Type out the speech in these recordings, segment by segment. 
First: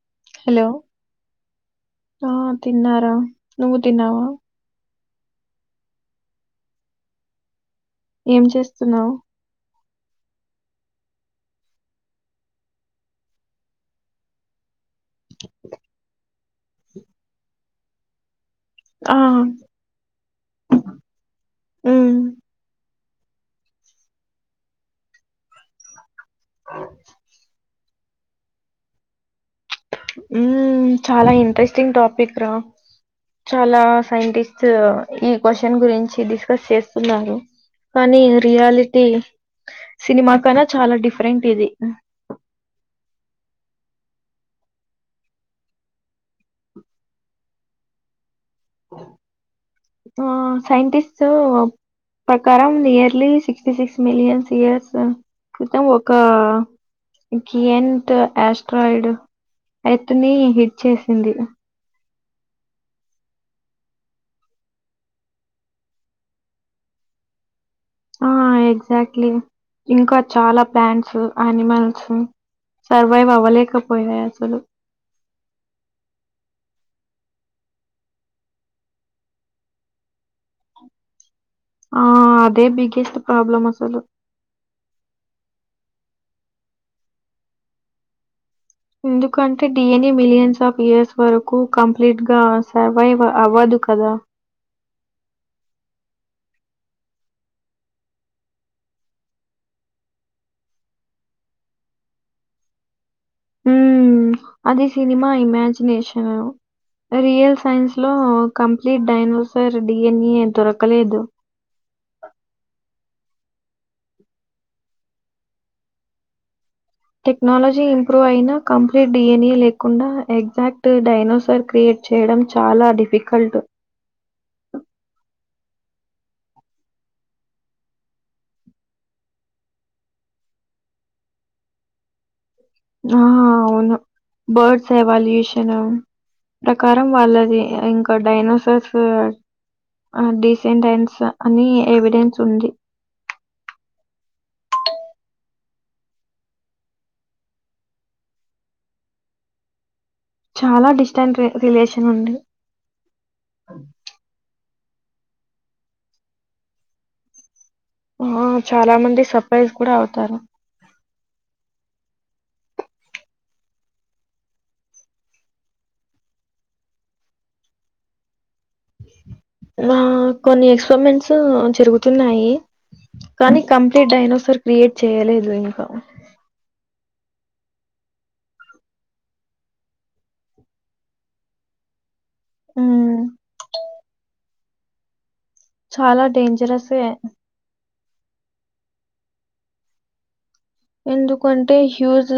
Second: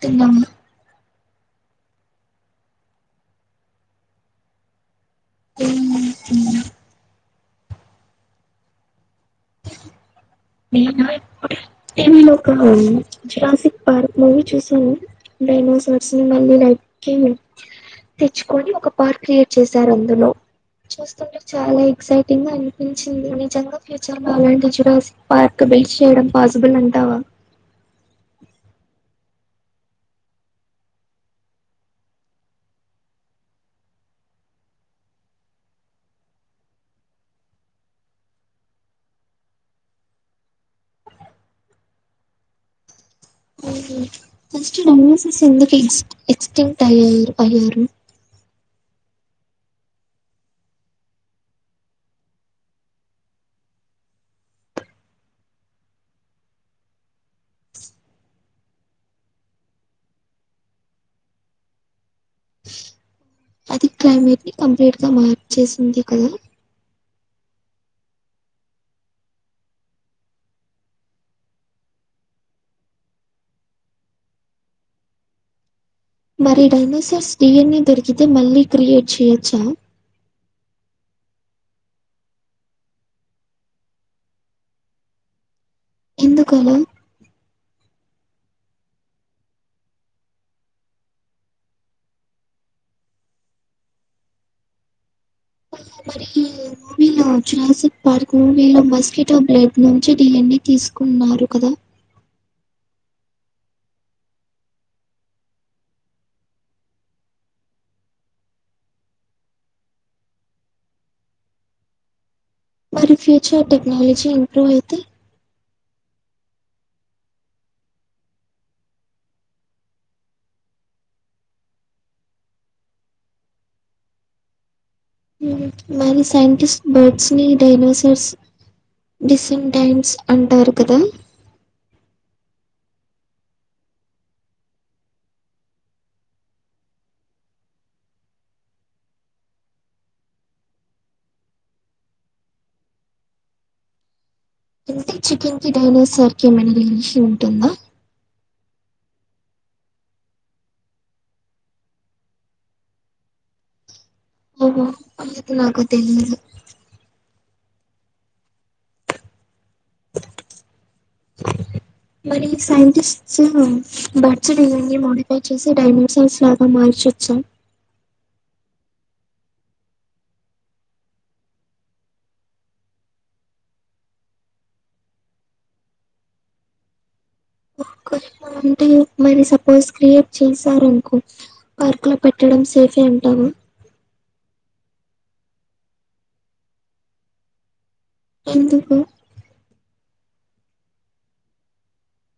తిన్నవ hello ఆ తిన్నారా నువ్వు తిన్నవా ఏం చేస్తున్నావు నేనా ఇప్పుడే టివి లో ఒక జూరాసిక్ పార్క్ మూవీ చూస్తున్న డైనోసోర్స్ ని మళ్ళీ [unintelligible] తెచ్చుకొని ఒక ఆ పార్క్ క్రియేట్ చేస్ చార్ అందులో చూస్తుంటే చాలా ఉమ్, ఎక్సైటింగ్ గా అనిపించింది నిజంగ ఫ్యూచర్ లో అలాంటి చూడల్సి పార్క్ బిల్డ్ చేయడం పాసిబుల్ అంటావా ఉమ్ చాలా ఇంట్రెస్టింగ్ టాపిక్ రా చాలా సైంటిస్ట్ ఈ క్వశ్చన్ గురించి డిస్కస్ చేస్తున్నారు కానీ రియాలిటీ సినిమా కన్నా చాలా డిఫరెంట్ ఇది ఫస్ట్ [unintelligible] ఎందుకు ఎగ్జిట్ ఎక్స్టింక్ట్ అయ్యాయి ఆ సైంటిస్ట్సు ప్రకారం nearly sixty six millions years క్రితం ఒక గియంట్ ఆస్ట్రాయిడ్ ఎర్త్ ని హిట్ చేసింది అది క్లైమేట్ ని కంప్లీట్ గా మార్చేసింది కదా ఆ ఎగ్జాక్ట్లీ ఇంకా చాలా ప్లాంట్స్ అనిమల్స్ సర్వైవ్ అవ్వలేకపోయాయి అసలు మరి డైనోసర్స్ డిఎన్ఏ దొరికితే మళ్ళీ క్రియేట్ చెయొచ్చా ఆ అదే బిగెస్ట్ ప్రాబ్లమ్ అసలు ఎందుకు ఆలా ఎందుకు అంటే డిఎన్ఏ మిలియన్స్ ఆఫ్ ఇయర్స్ వరకు కంప్లీట్ గా సర్వైవ్ వ అవ్వదు కదా మరి వీళ్ళు ఆ జూరాసిక్ పార్క్ వీళ్ళు మస్కిటో బ్లెడ్ నుంచి డిన్ఎ తీసుకున్నారు కదా ఉమ్ అది సినిమా ఇమాజినేషను రియల్ సైన్స్ లో కంప్లీట్ డైనోసర్ డిఎన్ఎ దొరకలేదు మరి ఫ్యూచర్ టెక్నాలజీ ఇంప్రూవ్ అయితే టెక్నాలజీ ఇంప్రూవ్ అయినా కంప్లీట్ డిఎన్ఏ లేకుండా ఎగ్జాక్ట్ డైనోసర్ క్రియేట్ చేయడం చాలా డిఫికల్ట్ ఉమ్ మరి సాయింటిస్ట్ బర్డ్స్ ని డైనోసర్స్ డిసిమ్ టైంస్ అంటారు కదా ఆ అవును బర్డ్స్ ఎవాల్యూషను ప్రకారం వాళ్ళది ఇంకొ డైనోసర్స్ ఆ డీసెంట్ టైమ్స్ అని ఎవిడెన్స్ ఉంది అంటే చికెన్ కి డైనోసర్ కి ఏమైనా రిలీషన్ ఉంటుందా చాలా డిస్టెంట్ రి రిలేషన్ ఉంది ఓహో [unintelligible] నాకు తెలీదు ఆ చాలా మంది సర్ప్రైజ్ కూడా అవుతారు మరి సైంటిస్ట్స్ బర్డ్స్ డిఎన్ఎ మోడిఫై చేసి డైమెన్షన్స్ లాగ్ ఆ మన్షి వొచ్చ ఆ కొన్ని ఎక్స్పరిమెంట్స్ జరుగుతున్నాయి కానీ కంప్లీట్ డైనోసర్ క్రియేట్ చేయలేదు ఇంకా ఒకరి మంటే మరి సపోజ్ క్రియేట్ చేశారు అనుకో పార్కుల పెట్టడం సేఫే హ్మ్. అంటామా చాలా డేంజరస్ ఎ ఎందుకు ఎందుకు అంటే హ్యూజ్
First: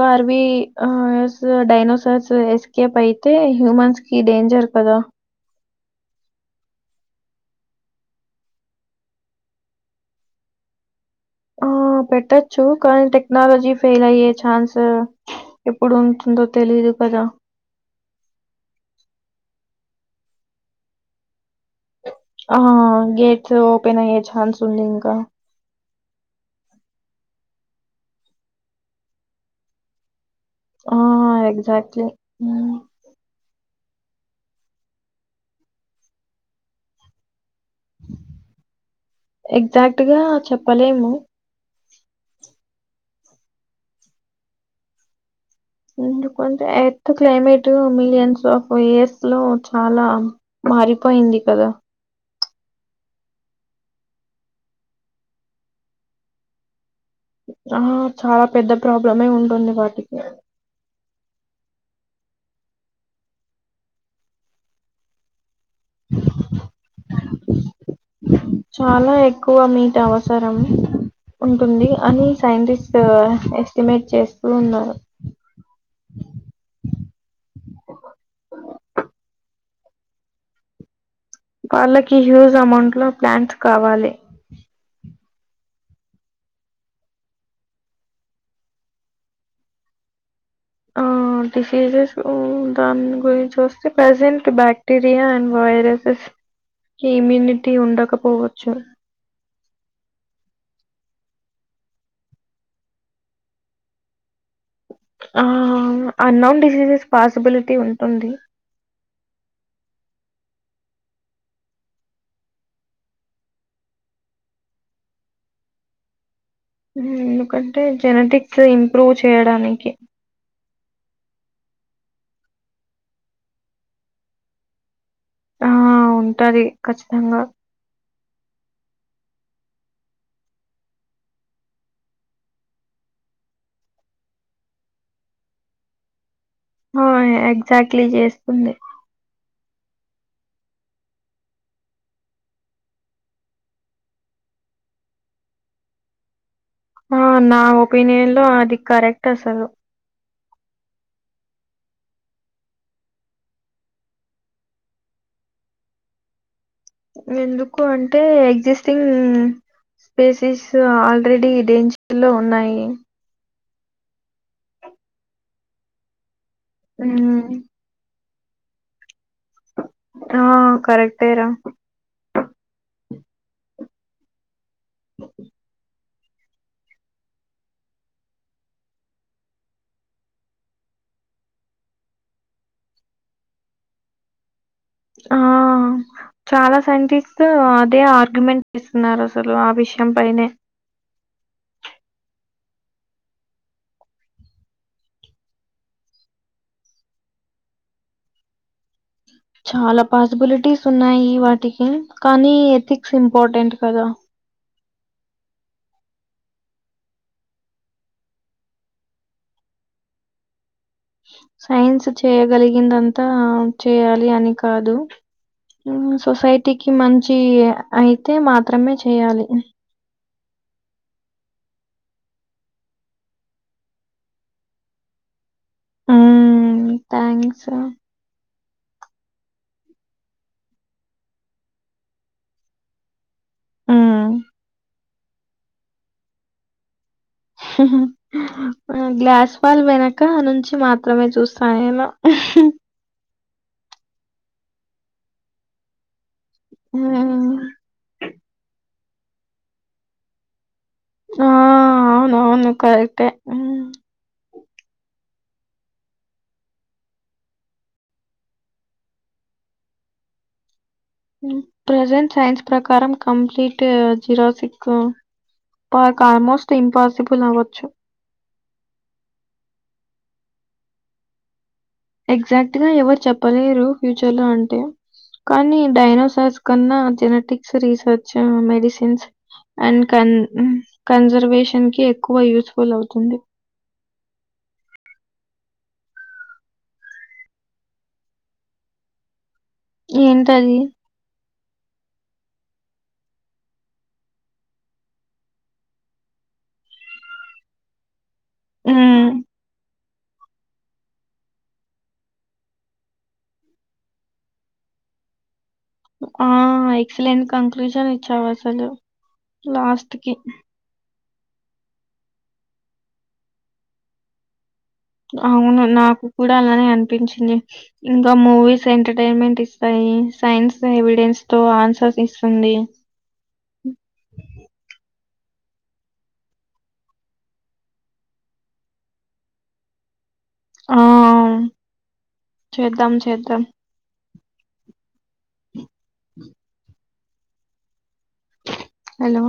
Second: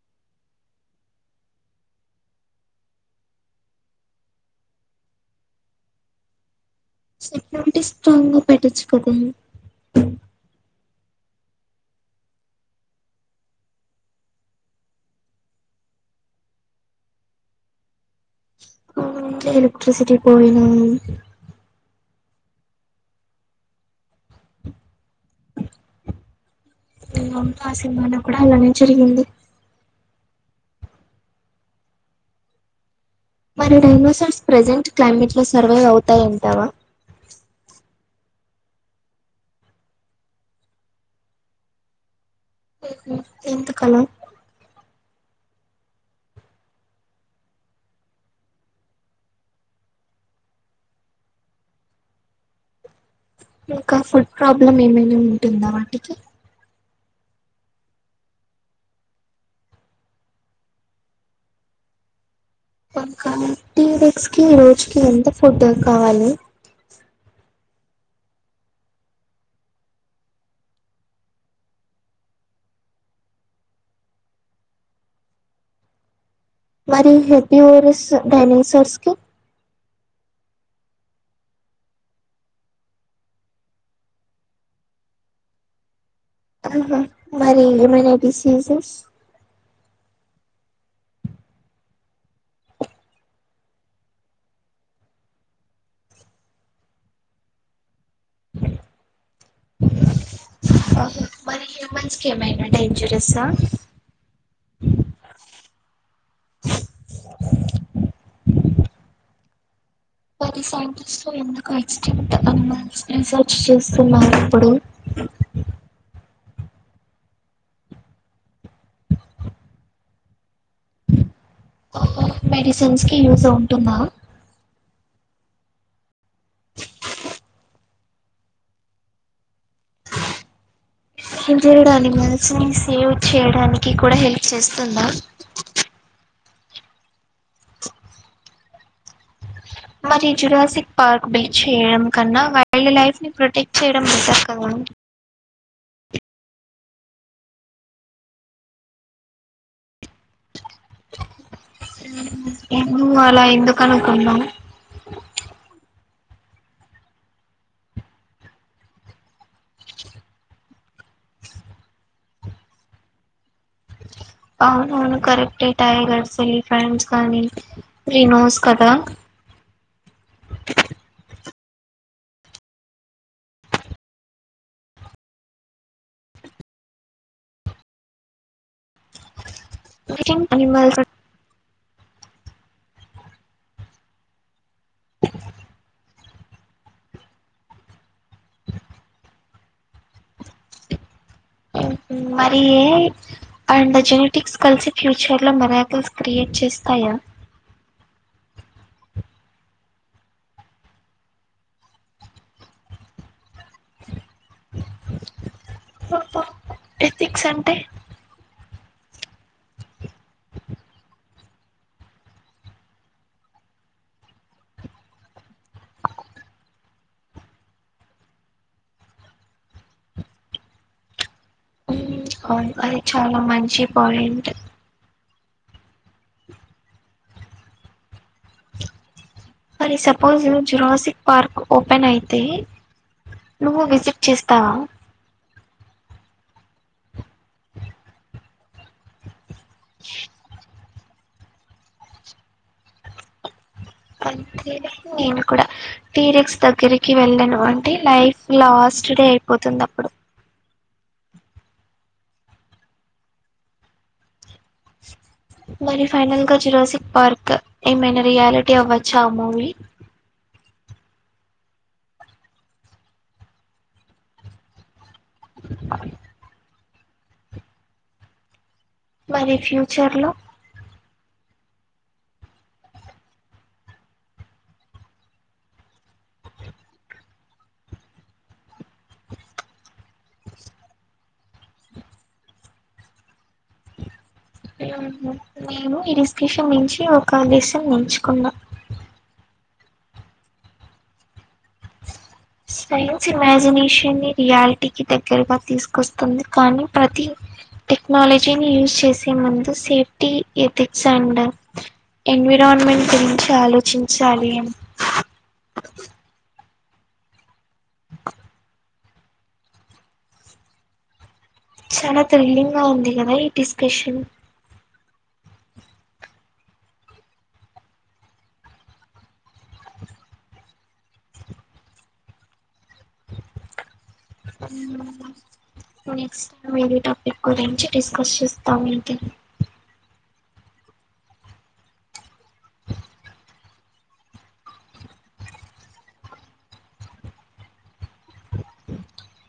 కర్వి ఆ స్ డైనోసర్స్ ఎస్కేప్ అయితే హ్యూమన్స్ కి డేంజర్ కదా సెక్యూరిటీ స్ట్రాంగ్ గ పెట్టొచ్చు ఆ పెట్టచ్చు కానీ టెక్నాలజీ ఫెయిల్ అయ్యే ఛాన్స్ ఎప్పుడు ఉంటుందో తెలీయదు కదా ఆ ఎలెక్ట్రిసిటీ పోయిన ఆ గేట్స్ ఓపెన్ అయ్యే ఛాన్స్ ఉంది ఇంకా అంటా ఆ సినిమాన కూడా అలానే జరిగింది ఆ ఎక్జాక్ట్లీ ఉమ్ మరి డైనోసర్స్ ప్రెజెంట్ క్లైమేట్ లో సర్వైవ్ అవుతాయి అంటావా ఎగ్జాక్ట్ గా చెప్పలేము ఎందుకు అలా ఎందుకు అంటే earth climate millions of years లో చాలా మారిపోయింది కదా ఇంకా ఫుడ్ ప్రాబ్లమ్ ఏమైనా ఉంటుందా వాటికి ఆ చాలా పెద్ద ప్రాబ్లం మే ఉంటుంది వాటికి పక్క టీ రెక్స్ కి రోజు కి ఎంత ఫుడ్ కావాలి చాలా ఎక్కువ మీట్ అవసరం ఉంటుంది అని సైంటిస్ట్ ఎస్టిమేట్ చేస్తూ ఉన్నారు మరి హెపీ ర్స్ డైనిసర్స్ కి వాళ్ళకి హ్యూజ్ అమౌంట్ లో ప్లాంట్స్ కావాలి ఆహ మరి ఏమైన డిసీజెస్ డిసీజెస్సు ఉ దాని గురించి ఓస్తే present bacteria and viruses immunity ఉండకపోవోచ్చు ఓకే మన ఉమెన్స్ కి డేంజరస్ ఆ ఆ అన్నోన్ డిసీజెస్ పాసిబిలిటీ ఉంటుంది సర్చ్ [unintelligible] చేస్తున్నాన్ ఇప్పుడు ఊమ్ ఎందుకంటే జెనటిక్స్ ఇంప్రూవ్ చేయడానికి మెడిసిన్స్ కి యూజ ఉంటుందా ఆ ఉంటాది ఖచ్చితంగా అనిమల్స్ సేవ్ చేయ్డానికి కూడా హెల్ప్ చేస్తుందా ఆ ఎగ్జాక్ట్లీ చేస్తుంది మరి జులాసిక్ పార్క్ బీచ్ ఏమ్కన్నా వైల్డ్ లైఫ్ ని ప్రొటెక్ట్ చేయడం బెటర్ కదా ఆ నా ఒపీనియన్లో అది కరెక్ట్ అసలు ఊమ్ అలా ఎందుకు అనుకున్నావు ఎందుకు అంటే ఎగ్జిస్టింగ్ స్పీసీస్ ఆల్రెడీ డేంజర్ లో ఉన్నాయి అవునవును కరెక్ట్టే టైగర్స్ ఎలిఫెంట్స్ కానీ ఉమ్, రినోస్ కదా ఆ కరెక్టే రా [unintelligible] అనిమల్స్ ఆ చాలా సైంటిస్ట్ అదే ఆర్గ్యుమెంట్ ఇస్తున్నారు అసలు ఆ విషయం పైనే ఉహు మరి ఏ అండ్ జెనెటిక్స్ కల్సి ఫ్యూచర్ లో మిరాకిల్స్ క్రియేట్ చేస్తాయా చాలా పాసిబిలిటీస్ ఉన్నాయి వాటికి కానీ ఎథిక్స్ ఇంపార్టెంట్ కదా ఆహా ఎథిక్స్ అంటే సైన్స్ చేయగలిగిందంతా చేయాలి అని కాదు సొసైటీకిి మంచి అయితే మాత్రమే చేయాలి ఊమ్ అవును అది చాలా మంచి పోయింట్ ఊమ్ థ్యాంక్స్ రా మరి సపోజ్ జురాసిక్ పార్క్ ఓపెన్ అయితే నువ్వు విజిట్ చేస్తావా గ్లాస్ పాల్ వెనక నుంచి మాత్ర మాత్రమే చూస్తా నేను అంతేలే నేను కూడా [unintelligible] దగ్గరికి హ్మ్. వెళ్ళను ఆంట్ అంటే లైఫ్ లాస్ట్ డే అయిపోతుందప్పుడు ఆ అవునవును కరెక్టే మరి ఫైనల్ గా జురాసిక్ పార్క్ ఏమైనా రియాలిటీ అవ్వొచ్చా ఆ మూవీ ప్రెజెంట్ సైన్స్ ప్రకారం complete Jurassic park almost impossible అవ్వొచ్చు మరి ఫ్యూచర్ లో ఎగ్జాక్ట్గా ఎవరు చెప్పలేరు ఫ్యూచర్ లో అంటే కానీ డైనోసర్స్ కన్నా జెనెటిక్స్ రీసర్చ్ మెడిసిన్స్ అండ్ కన్ కన్జర్వేషన్ కి ఎక్కువ యూస్ఫుల్ అవుతుంది నేను ఈ డిస్కషన్ నుంచి ఒక లెసన్ నేర్చుకున్నా ఏంటది సైన్స్ ఇమాజినేషన్ని రియాలిటీకిి దగ్గరగా తీస్కొస్తుంది కానీ ప్రతి టెక్నాలజీని యూజ్ హ్మ్. చేసే ముందు సేఫ్టీ ఎథిక్స్ అండ్ ఎన్విరాన్మెంట్ గురించి ఆలోచించాలి ఆ ఎక్సలెంట్ కంక్లూజన్ ఇచ్చావు అసలు లాస్ట్కి చాలా థ్రిల్ంగ్గా ఉంది కదా ఈ డిస్కషన్ అవును నాకు కూడా అలానే అనిపించింది ఇంకా మూవీస్ ఎంటర్టైన్మెంట్ ఇస్తాయి సైన్స్ ఎవిడెన్స్తో ఆన్సర్స్ ఇస్తుంది హు నెక్స్ట్ టైం వెరె టాపిక్ గురించి డిస్కస్ చేస్తాం ఎంటి ఆ చేద్దాం చేద్దాం హలో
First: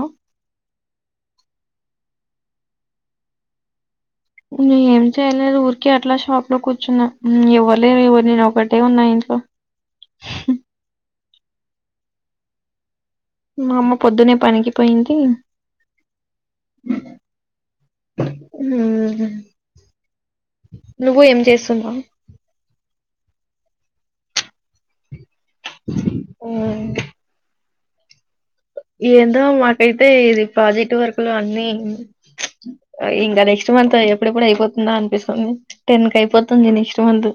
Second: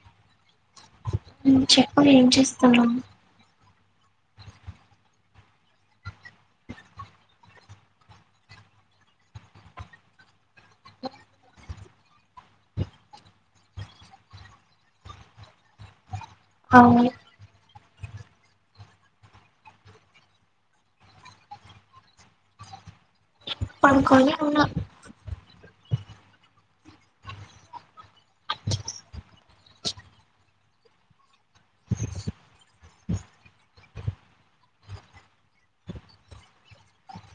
ఉహ్ చెప్పు ఏం చేస్తున్నవ్ ఏం చేయలేదు ఊర్కి అట్లా షాప్లో కూర్చున్నా ఎవర్లే ఇవళ నేనొకటే ఉన్నా ఇంట్లో. మా అమ్మ పొద్దునే పనికిపోయింది. అవ్నూ. హూ నువ్వు ఏం చేస్తున్నావ్. పర్కోని ఉన్న. ఆహ్ ఏందో మాకైతే ఇది ప్రాజెక్ట్ వర్క్లో అన్నీ ఇంకా నెక్స్ట్. మంత్ ఎప్పుడెప్పుడు అయిపోతుందా అనిపిస్తుంది టెన్ కైపోతుంది నెక్స్ట్ మంతు.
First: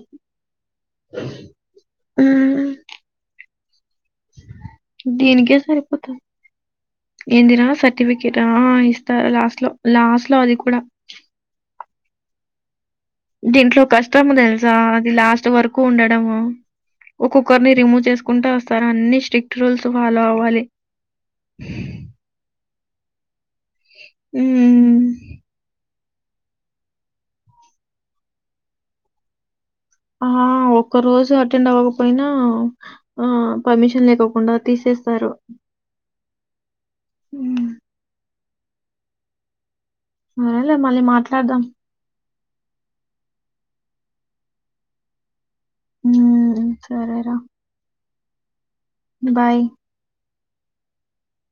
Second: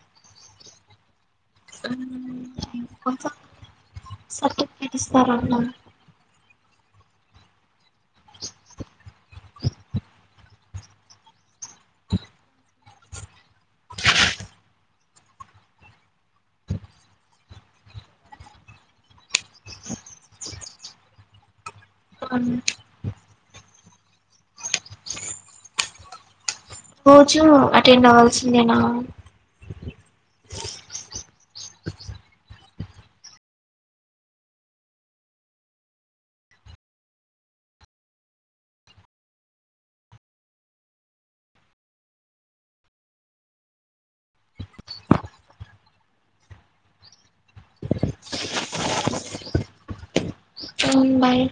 [unintelligible] దీనికే సర్టిఫికెటిస్తారన్నారు. సరిపోతుంది ఏందిరా సర్టిఫికేట్ అ ఆ ఇస్తారు లస్ట్లో లాస్ట్లో అది కూడ. దీంట్లో కష్టము తెల్సా అది లాస్ట్ వరకు ఉండడము. ఒక్కొకర్ని రిమూవ్ చేస్కుంటే వస్తారు అన్ని స్ట్రిక్ట్ రూల్స్ ఫాలో అవ్వాలి. అవ్ట్ ఊ. రోజు అటెండ్ అవ్వాల్సిందేనా. ఆ ఒక్క రోజు అటెండవ్వకపోయినా. ఆ పర్మిషన్ లేకోకుండా తీసేస్తారు. ఉహ్ సర్లే మళ్ళీ మాట్లాడ్దాం. ఊ సరేరా. బాయ్. Um bye